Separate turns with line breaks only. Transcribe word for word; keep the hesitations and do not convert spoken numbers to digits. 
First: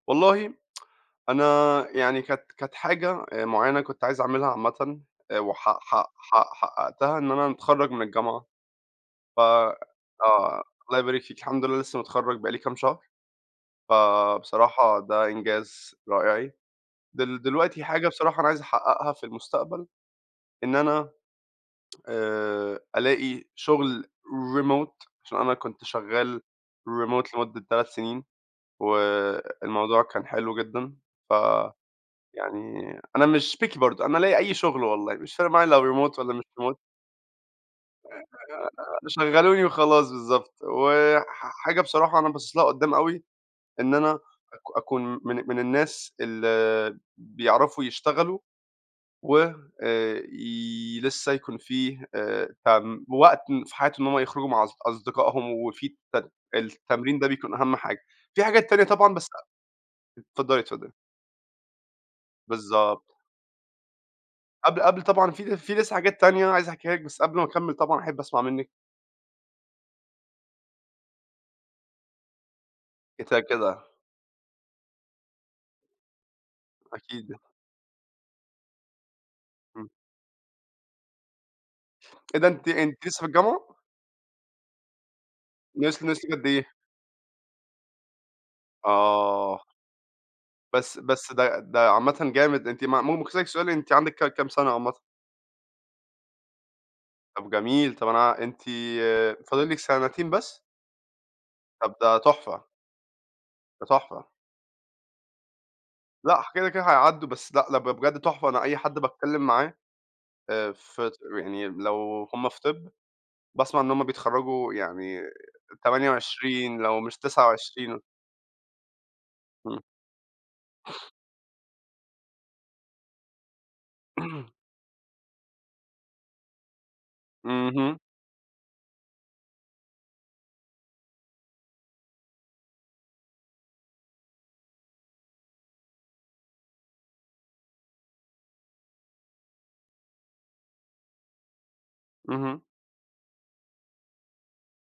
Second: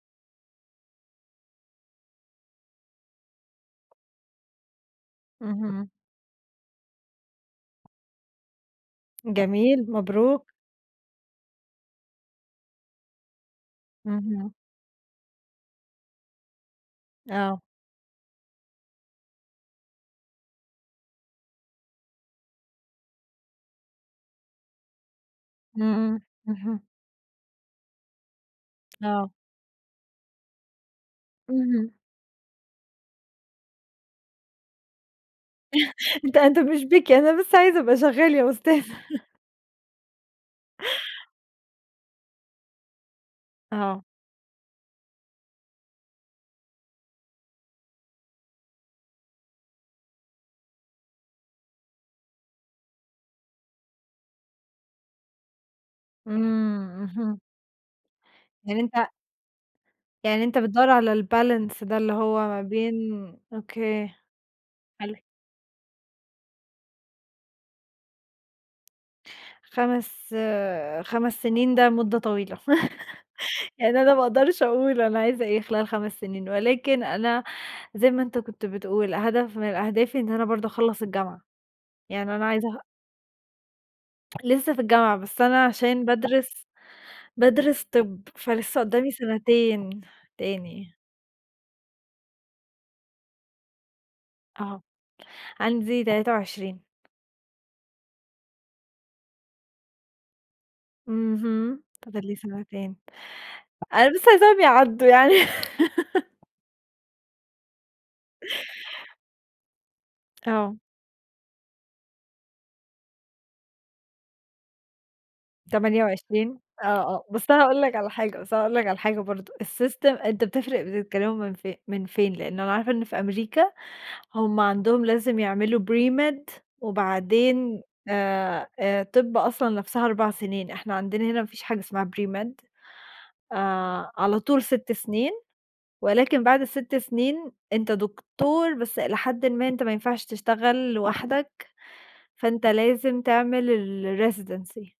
والله أنا يعني كانت كانت حاجة آآ معينة كنت عايز أعملها عامةً وحق
اهم.
حق حق حققتها إن أنا أتخرّج من الجامعة ف
جميل، مبروك.
آه، الله يبارك فيكِ، الحمد لله لسه متخرّج بقى لي كام شهر،
اهم.
فبصراحة ده إنجاز رائعي. دل
آه.
دلوقتي حاجة بصراحة أنا عايز أحققها في المستقبل إن أنا آآ ألاقي شغل Remote عشان أنا
إمم،
كنت
إمم،
شغال
اهم.
Remote لمدة تلات سنين،
آه.
والموضوع كان حلو جدًا ف
اهم.
يعني أنا مش Picky برضو، أنا ألاقي أي شغل والله، مش فارق معايا لو Remote والّا
أنت
مش
أنت
Remote.
مش Picky أنا بس عايز أبقى شغال يا أستاذ.
آآ شغّلوني وخلاص بالضبط، وح حاجة بصراحة أنا باصص لها قدّام أوي إن
آه.
أنا أك أكون من من الناس اللي بيعرفوا يشتغلوا وي لسه يكون فيه آآ ت وقت في حياتهُم إن هُم يخرجوا مع أص أصدقائهُم وفي الت
إمم،
التمرين ده
اهم.
بيكون أهم حاجة، في حاجات
يعني
تانية
أنت
طبعًا بس أ
يعني أنت
اتفضلي،
بتدوّر
اتفضلي.
على الBalance ده اللي هو ما بين
بالضبط.
أوكي،
قبل قبل
حلو.
طبعًا في في لسه حاجات تانية عايز أحكيها لِك، بس قبل ما أكمل طبعًا أحب أسمع منِك.
خمس، خمس سنين ده مدة طويلة،
[unintelligible] كده.
يعني أنا ما أقدرش أقول أنا عايزة إيه خلال خمس سنين، ولكن
أكيد.
أنا زي ما أنت كنت بتقول، هدف من
إمم.
أهدافي إن أنا برضو أخلص الجامعة، يعني
إيه
أنا
ده؟ أنتِ
عايزة
أنتِ لسه في الجامعة؟
لسه في الجامعة، بس أنا
ناقص
عشان
ناقص لِك قد إيه؟
بادرس بادرس طِب، فلسه قدامي
آه.
سنتين تاني.
بس بس ده ده عامةً جامد، أنتِ م ممكن أسألِك سؤال؟ أنتِ عندِك ك كام سنة
آه،
عامةً؟
عندي تلاتة وعشرين.
طَب جميل، طَب أنا ع أنتِ فاضل لِك سنتين بس؟
اهم،
طَب ده
فاضل لي
تحفة.
سنتين.
ده
أنا بس
تحفة.
عايزاهم يعدّوا يعني.
لأ ح كده، كده هيعدّوا بس لأ ده بجد تحفة، أنا أي حد باتكلم معاه آآ
آه.
في ط يعني لو هُم في طِب باسمع إن هُم بيتخرجوا يعني
تمانية
تمانية
وعشرين؟
وعشرين
آه،
لو مش
آه،
تسعة
بس أنا هاقول لك
وعشرين
على حاجة بس أنا هاقول لك على حاجة برضو
إمم.
الSystem أنت بتفرق بتتكلموا من ف من فين؟ لأنه أنا عارفة إن في أمريكا هُم عندهُم لازم يعملوا pre-med وبعدين
اهم.
آآ، آآ طِب أصلًا نفْسها أربع سنين، إحنا عندنا هنا ما فيش حاجة اسمها pre-med آآ على طول ست سنين، ولكن بعد الست سنين أنت دكتور، بس الى حدٍ ما أنت ما ينفعش تشتغل لوحدك،
اهم.
فانت لازم تعمل الresidency.